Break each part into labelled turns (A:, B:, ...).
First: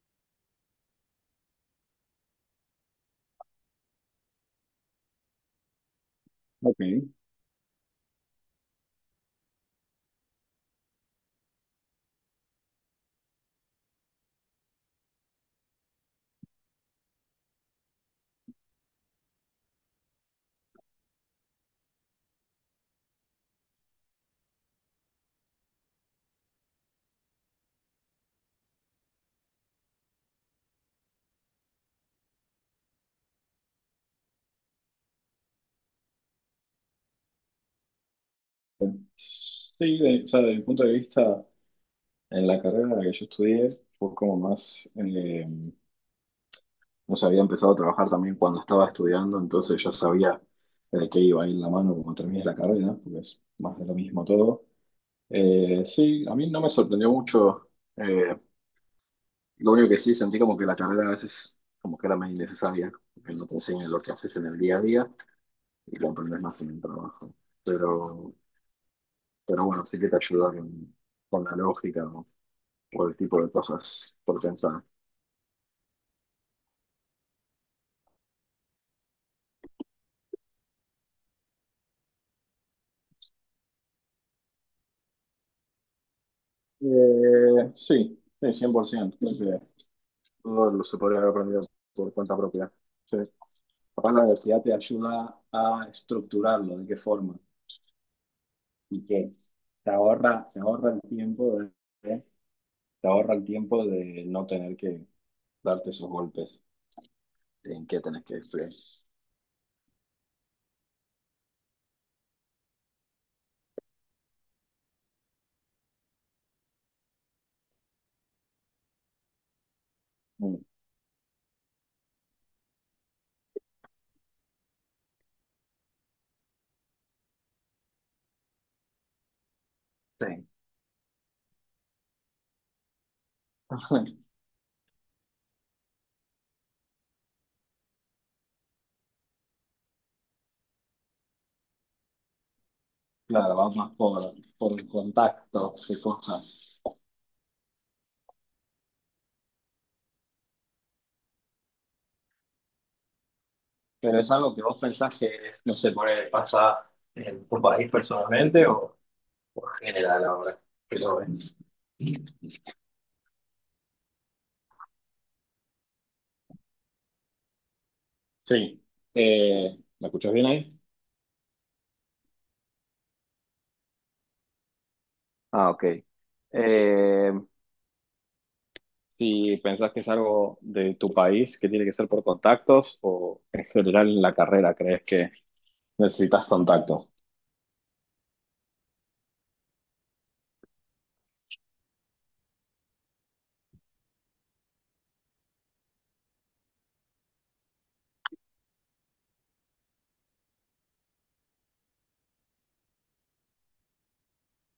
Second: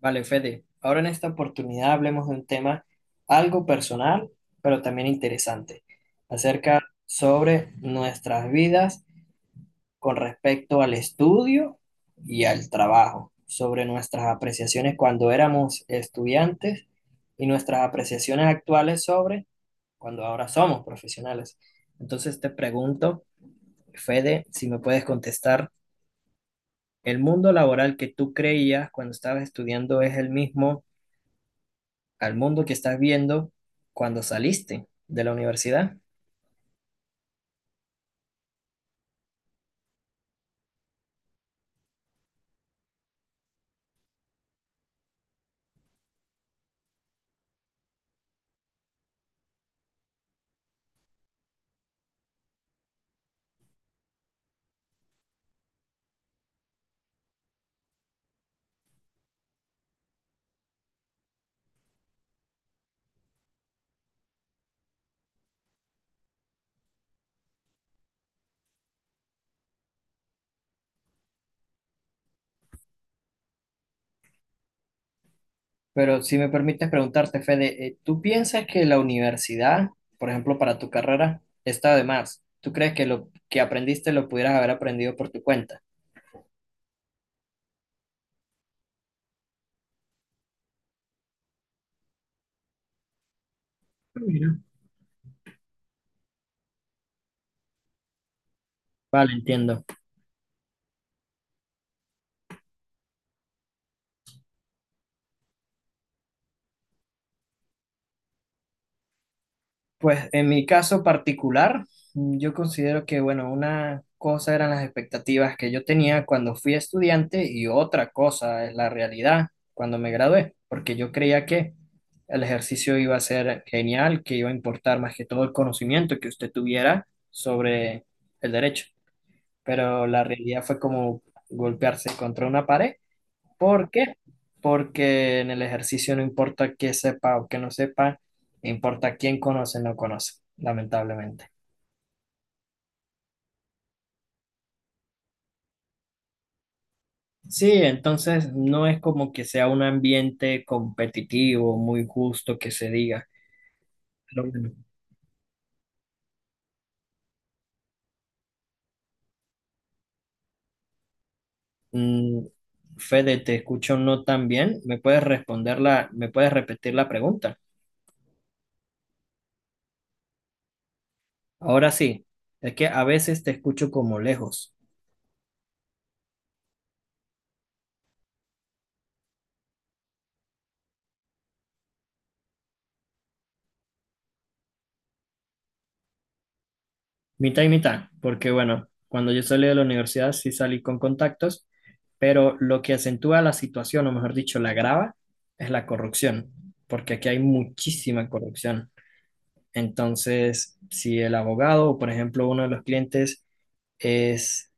A: Vale, Fede, ahora en esta oportunidad hablemos de un tema algo personal, pero también interesante, acerca
B: Ok.
A: sobre nuestras vidas con respecto al estudio y al trabajo, sobre nuestras apreciaciones cuando éramos estudiantes y nuestras apreciaciones actuales sobre cuando ahora somos profesionales. Entonces te pregunto, Fede, si me puedes contestar, ¿el mundo laboral que tú creías cuando estabas estudiando es el mismo al mundo que estás viendo cuando saliste de la universidad?
B: Sí, desde mi punto de vista, en la carrera en la que yo estudié, fue como más, no sé, había empezado a trabajar también cuando estaba estudiando, entonces ya sabía de qué iba a ir la mano cuando terminé la carrera, porque es más de lo mismo todo. Sí, a mí no me sorprendió mucho, eh, lo único que sí sentí como que la carrera a veces como que era más innecesaria, porque no te enseñan lo que haces en el día a día y lo aprendes más en el trabajo. Pero, pero bueno, sí que te ayuda con la lógica, ¿no? Por el tipo de cosas por pensar.
A: Pero si me permites preguntarte, Fede, ¿tú piensas que la universidad, por ejemplo, para tu carrera, está de más? ¿Tú crees que lo que aprendiste lo pudieras haber aprendido por tu cuenta?
B: Sí, 100%. Creo que todo lo se podría haber aprendido por cuenta propia. Sí. Capaz la
A: Mira.
B: universidad te ayuda a estructurarlo, de qué forma y
A: Vale,
B: qué.
A: entiendo.
B: Te ahorra el tiempo de te ahorra el tiempo de no tener que darte esos golpes. ¿En qué tenés que estudiar?
A: Pues en mi caso particular, yo considero que, bueno, una cosa eran las expectativas que yo tenía cuando fui estudiante y otra cosa es la realidad cuando me gradué,
B: Mm.
A: porque yo creía que el ejercicio iba a ser genial, que iba a importar más que todo el conocimiento que usted tuviera sobre el derecho, pero la
B: Sí.
A: realidad fue como golpearse contra una pared. ¿Por qué? Porque en el ejercicio no importa qué sepa o qué no sepa, importa quién conoce o no conoce, lamentablemente.
B: Claro, vamos más por el contacto de cosas.
A: Sí, entonces no es como que sea un ambiente competitivo, muy justo que se diga.
B: Pero es
A: Pero
B: algo que
A: bueno,
B: vos pensás que, no sé, por ahí pasa en tu país personalmente o en general ahora que lo ves.
A: mm, Fede, te escucho no tan bien. ¿Me puedes responder la, me puedes repetir la pregunta?
B: Sí. ¿Me escuchas bien ahí?
A: Ahora sí, es que a veces te escucho como lejos.
B: Ah, ok. Eh, Si pensás que es algo de tu país que tiene que ser por contactos o en general en la carrera crees que necesitas contactos.
A: Mitad y mitad, porque bueno, cuando yo salí de la universidad sí salí con contactos, pero lo que acentúa la situación, o mejor dicho, la agrava, es la corrupción, porque aquí hay muchísima corrupción. Entonces, si el abogado, o por ejemplo, uno de los clientes es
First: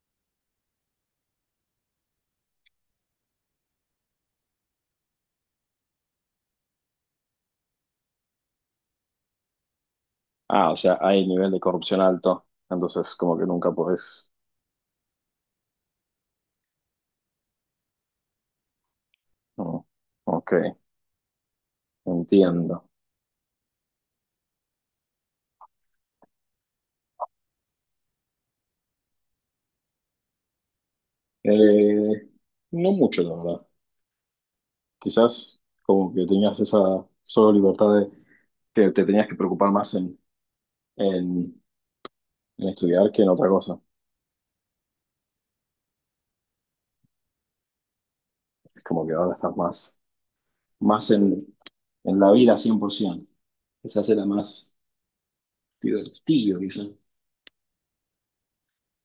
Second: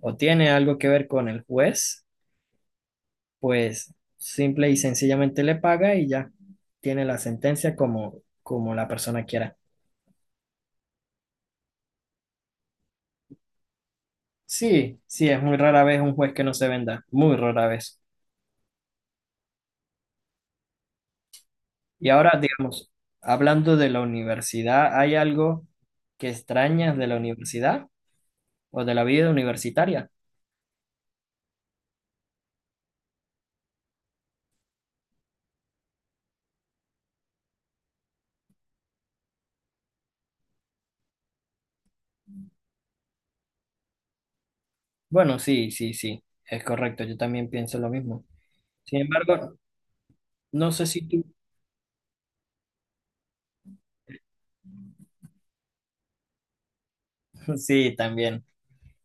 A: o tiene algo que ver con el juez, pues simple y sencillamente le paga y ya tiene la sentencia como, como la persona quiera.
B: Ah, o sea, hay nivel de corrupción alto, entonces como que nunca podés.
A: Sí, sí, es muy rara vez un juez que no se venda, muy rara vez.
B: No. Ok,
A: Y ahora,
B: entiendo.
A: digamos, hablando de la universidad, ¿hay algo que extrañas de la universidad o de la vida universitaria?
B: Eh, no mucho, la verdad. Quizás como que tenías esa solo libertad de que te tenías que preocupar más en, en estudiar que en otra cosa.
A: Bueno, sí, sí, sí, es correcto, yo también pienso lo mismo.
B: Es
A: Sin
B: como que ahora estás
A: embargo,
B: más,
A: no sé si
B: más
A: tú,
B: en la vida 100%. Quizás era más divertido, quizás.
A: sí, también,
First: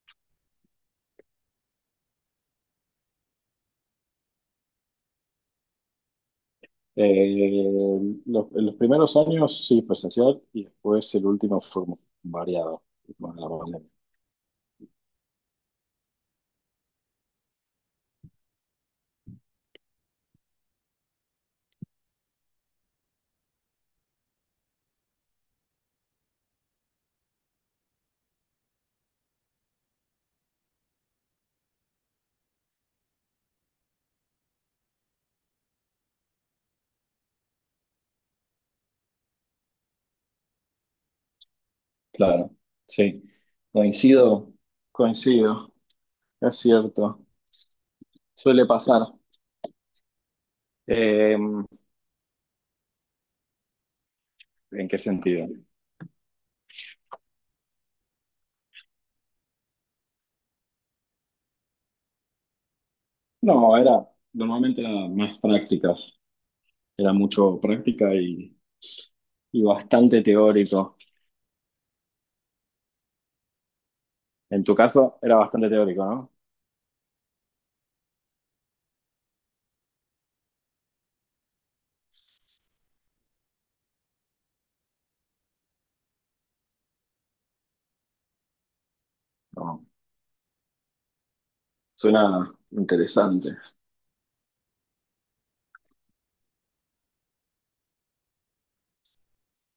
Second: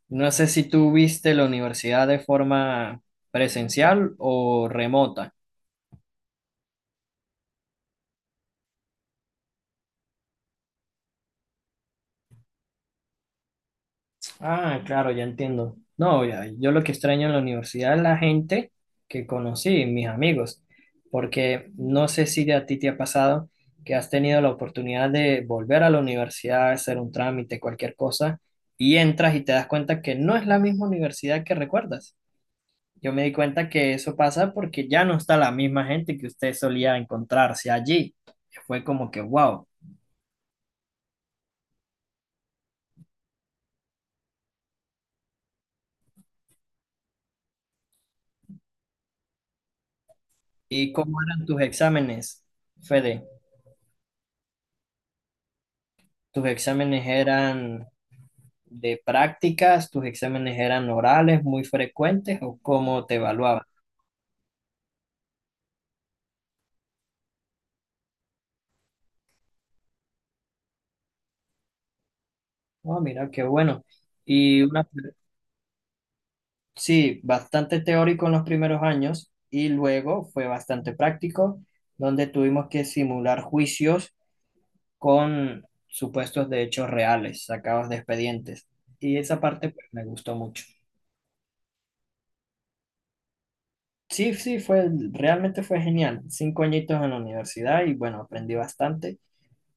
A: no sé si tú viste la universidad de forma presencial o remota.
B: Eh, en los primeros años sí, presencial, y después el último fue como variado con la pandemia.
A: Ah, claro, ya entiendo. No, ya, yo lo que extraño en la universidad es la gente que conocí, mis amigos, porque no sé si a ti te ha pasado que has tenido la oportunidad de volver a la universidad, hacer un trámite, cualquier cosa, y entras y te das cuenta que no es la misma universidad que recuerdas. Yo me di cuenta que eso pasa porque ya no está la misma gente que usted solía encontrarse allí. Fue como que, wow.
B: Claro, sí. Coincido, coincido, es cierto. Suele pasar.
A: ¿Y cómo
B: Eh,
A: eran tus exámenes, Fede?
B: ¿En qué sentido?
A: ¿Tus exámenes eran de prácticas, tus exámenes eran orales muy frecuentes o cómo te evaluaban?
B: No, era, normalmente era más prácticas. Era mucho práctica y bastante teórico.
A: Oh, mira, qué bueno. Y
B: En tu
A: una,
B: caso, era bastante teórico, ¿no?
A: sí, bastante teórico en los primeros años y luego fue bastante práctico, donde tuvimos que simular juicios con supuestos de hechos reales, sacados de expedientes. Y esa parte
B: No,
A: pues, me gustó mucho.
B: suena interesante.
A: Sí, sí, fue, realmente fue genial. Cinco añitos en la universidad y bueno, aprendí bastante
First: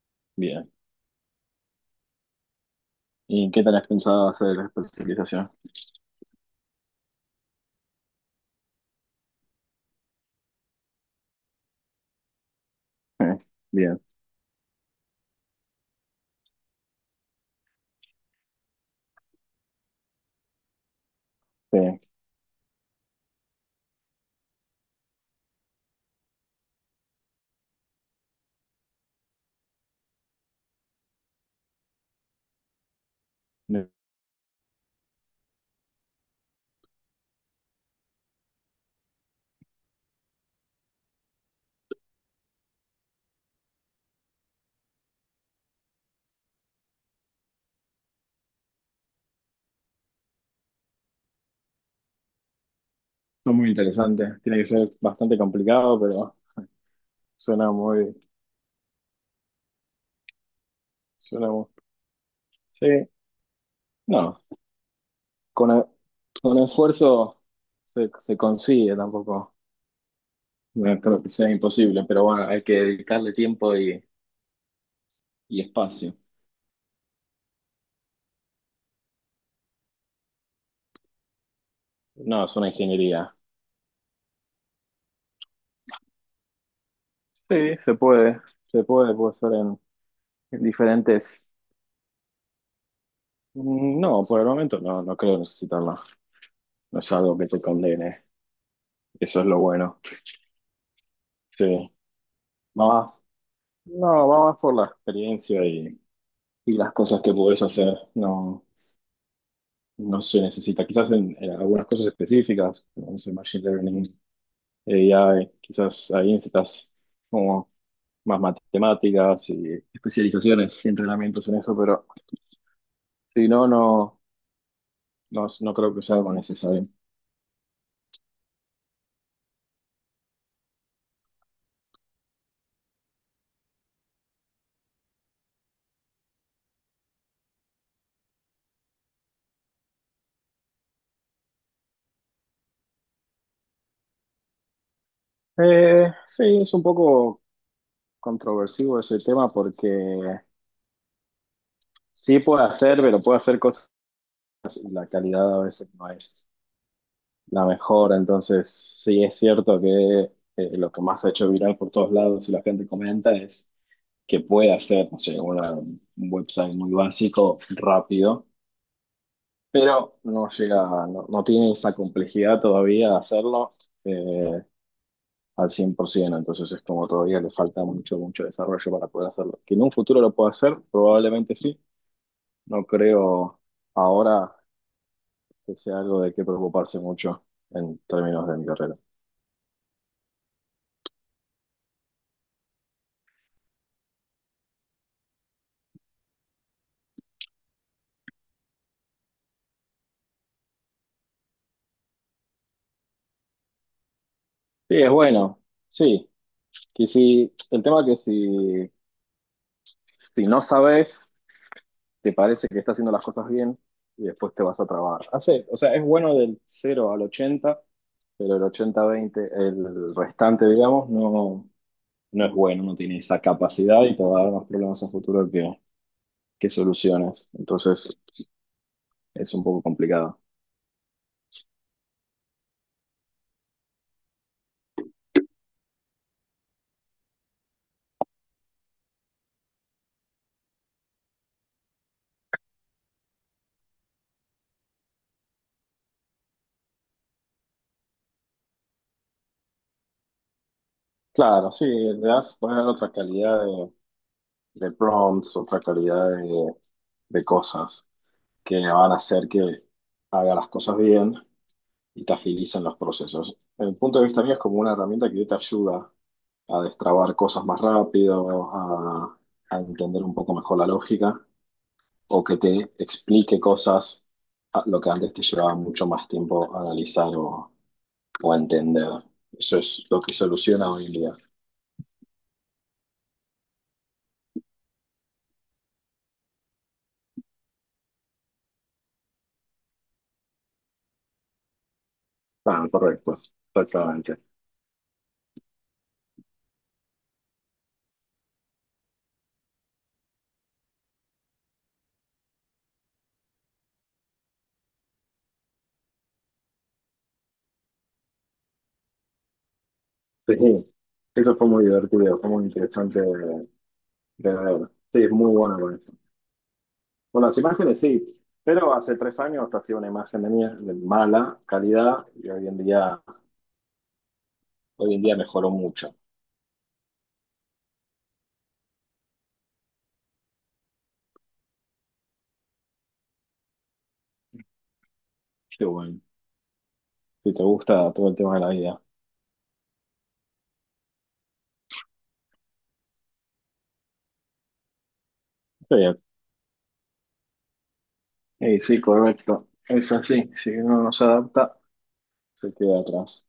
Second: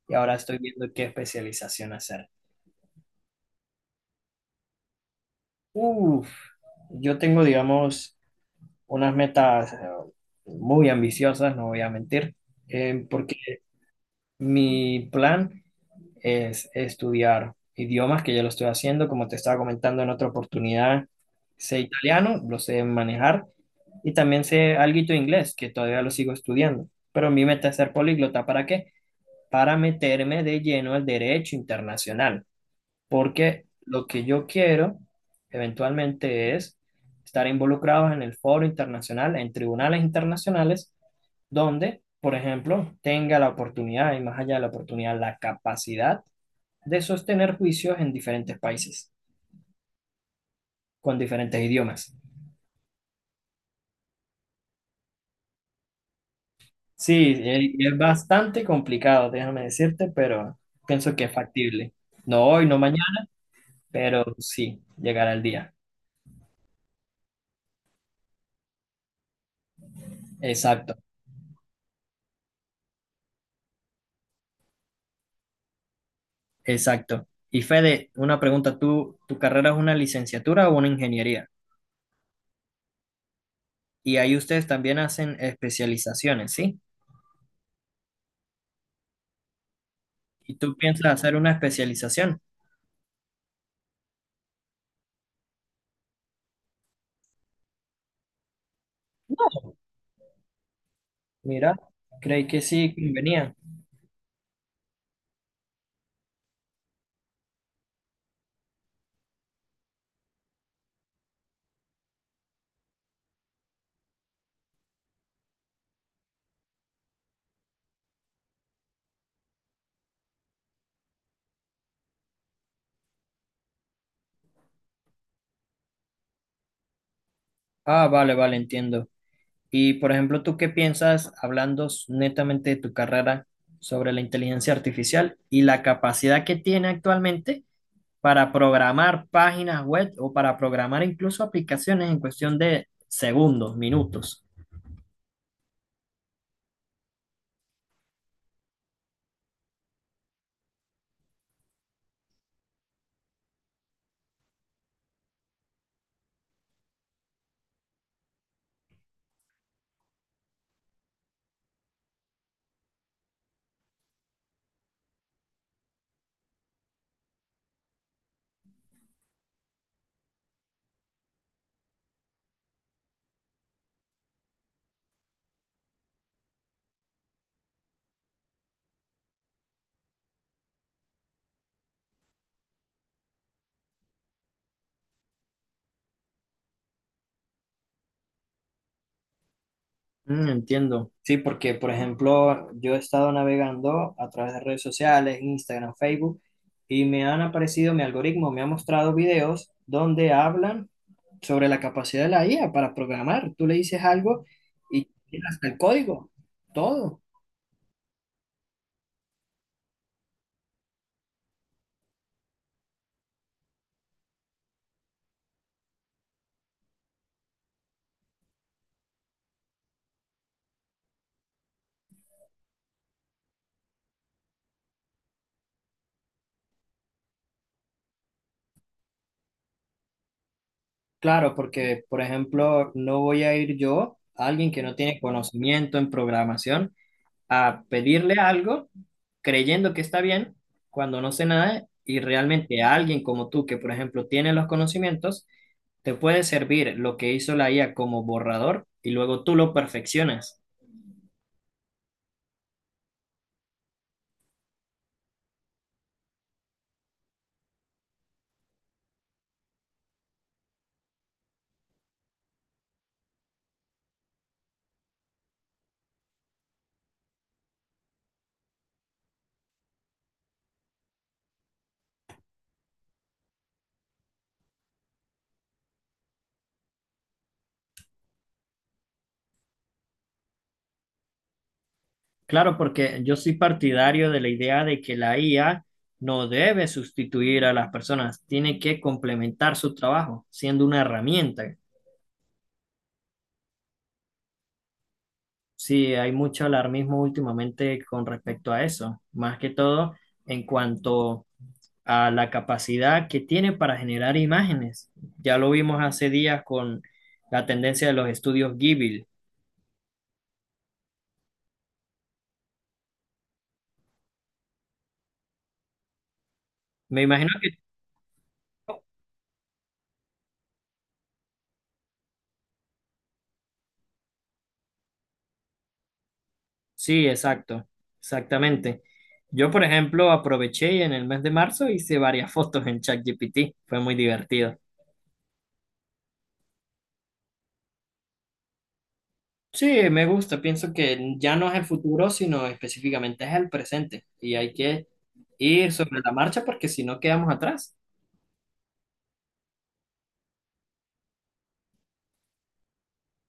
A: y ahora estoy
B: Bien.
A: viendo qué especialización hacer.
B: ¿Y qué tenés pensado hacer la especialización?
A: Uf, yo tengo, digamos, unas metas muy ambiciosas, no voy a mentir, porque
B: Eh, Bien,
A: mi plan es estudiar idiomas, que ya lo estoy haciendo, como te estaba comentando en otra oportunidad,
B: sí.
A: sé italiano, lo sé manejar, y también sé alguito de inglés, que todavía lo sigo estudiando, pero mi meta es ser políglota. ¿Para qué? Para meterme de lleno al derecho internacional, porque lo que yo quiero eventualmente es estar involucrados en el foro internacional, en tribunales internacionales, donde, por ejemplo, tenga la oportunidad y más allá de la oportunidad, la capacidad de sostener juicios en diferentes países, con diferentes idiomas.
B: Son muy interesantes. Tiene que ser bastante complicado, pero
A: Sí,
B: suena
A: y es
B: muy,
A: bastante complicado, déjame decirte, pero pienso que es
B: suena muy.
A: factible. No hoy, no
B: Sí,
A: mañana, pero
B: no,
A: sí, llegará el
B: con,
A: día.
B: e- con esfuerzo se, se consigue tampoco.
A: Exacto.
B: No creo que sea imposible, pero bueno, hay que dedicarle tiempo y espacio.
A: Exacto. Y Fede, una pregunta, ¿tú, tu carrera es una licenciatura o una ingeniería?
B: No, es una ingeniería.
A: Y ahí ustedes también hacen especializaciones, ¿sí?
B: Sí, se puede, puede ser
A: ¿Y
B: en
A: tú piensas hacer
B: diferentes...
A: una especialización?
B: No, por el momento no, no creo necesitarla. No es algo que te condene, eso es lo bueno. Sí,
A: Mira, creí que
B: va
A: sí
B: más,
A: convenía.
B: no, va más por la experiencia y las cosas que puedes hacer. No, no se necesita. Quizás en algunas cosas específicas, como no sé, Machine Learning, AI, quizás ahí necesitas como más matemáticas y especializaciones y entrenamientos en eso, pero si no, no creo que sea algo necesario.
A: Ah, vale, vale, entiendo. Y por ejemplo, ¿tú qué piensas, hablando netamente de tu carrera, sobre la inteligencia artificial y la capacidad que tiene actualmente para programar páginas web o para programar incluso aplicaciones en cuestión de segundos, minutos?
B: Sí, es un poco controversivo ese tema porque sí puede hacer, pero puede hacer cosas y la calidad a veces no es la mejor, entonces sí es cierto que lo que más se ha hecho viral por todos lados y la gente comenta es que puede hacer, no sé, un website muy básico, rápido, pero no llega, no tiene esa complejidad todavía de hacerlo eh, al 100%, entonces es como todavía le falta mucho, mucho desarrollo para poder hacerlo. Que en un futuro lo pueda hacer, probablemente sí, no creo ahora que sea algo de qué preocuparse mucho en términos de mi carrera.
A: Mm, entiendo. Sí, porque, por ejemplo, yo he estado navegando a través de redes sociales, Instagram, Facebook, y me han aparecido, mi algoritmo me ha mostrado videos donde hablan sobre la capacidad de la IA para programar. Tú le dices algo
B: Sí,
A: y
B: es
A: tiene
B: bueno,
A: hasta el código,
B: sí, que
A: todo.
B: si, el tema es que si, si no sabes te parece que está haciendo las cosas bien y después te vas a trabajar. Hace, o sea, es bueno del cero al ochenta, pero el ochenta veinte, el restante, digamos, no, no es bueno, no tiene esa capacidad y te va a dar más problemas en futuro que soluciones. Entonces, es un poco complicado.
A: Claro, porque, por ejemplo, no voy a ir yo, alguien que no tiene conocimiento en programación, a pedirle algo creyendo que está bien cuando no sé nada, y realmente a alguien como tú que por ejemplo tiene los conocimientos te puede servir lo que hizo la IA como borrador y luego tú lo perfeccionas.
B: Claro, sí, le das poner otra calidad de prompts, otra calidad de cosas que van a hacer que haga las cosas bien y te agilizan los procesos. En el punto de vista mío es como una herramienta que te ayuda a destrabar cosas más rápido, a entender un poco mejor la lógica o que te explique cosas, lo que antes te llevaba mucho más tiempo a analizar o a entender. Eso es lo que soluciona hoy en día.
A: Claro, porque yo soy partidario de la idea de que la IA no debe sustituir a las personas, tiene que complementar su trabajo siendo una herramienta.
B: Ah, correcto, exactamente.
A: Sí, hay mucho alarmismo últimamente con respecto a eso, más que todo en cuanto a la capacidad que tiene para generar imágenes. Ya lo vimos hace días con la tendencia de los estudios Ghibli.
B: Sí, eso fue muy divertido, fue muy interesante de ver. Sí, es muy bueno.
A: Me
B: Con
A: imagino
B: las
A: que...
B: imágenes sí, pero hace 3 años hacía una imagen de mía de mala calidad y hoy en día mejoró mucho.
A: Sí, exacto, exactamente. Yo, por ejemplo, aproveché en el mes de marzo, hice varias fotos en ChatGPT. Fue muy divertido.
B: Qué bueno. Si te gusta todo el tema de la vida.
A: Sí, me gusta. Pienso que ya no es el futuro, sino específicamente es el presente. Y hay que ir
B: Sí,
A: sobre la marcha porque si no quedamos atrás.
B: Sí, correcto. Es así. Si uno no se adapta, se queda atrás.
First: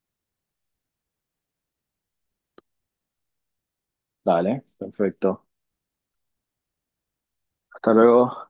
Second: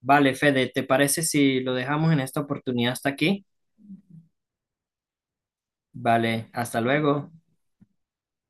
A: Vale, Fede, ¿te parece si lo dejamos en esta oportunidad hasta aquí?
B: Dale, perfecto.
A: Vale, hasta luego.
B: Hasta luego.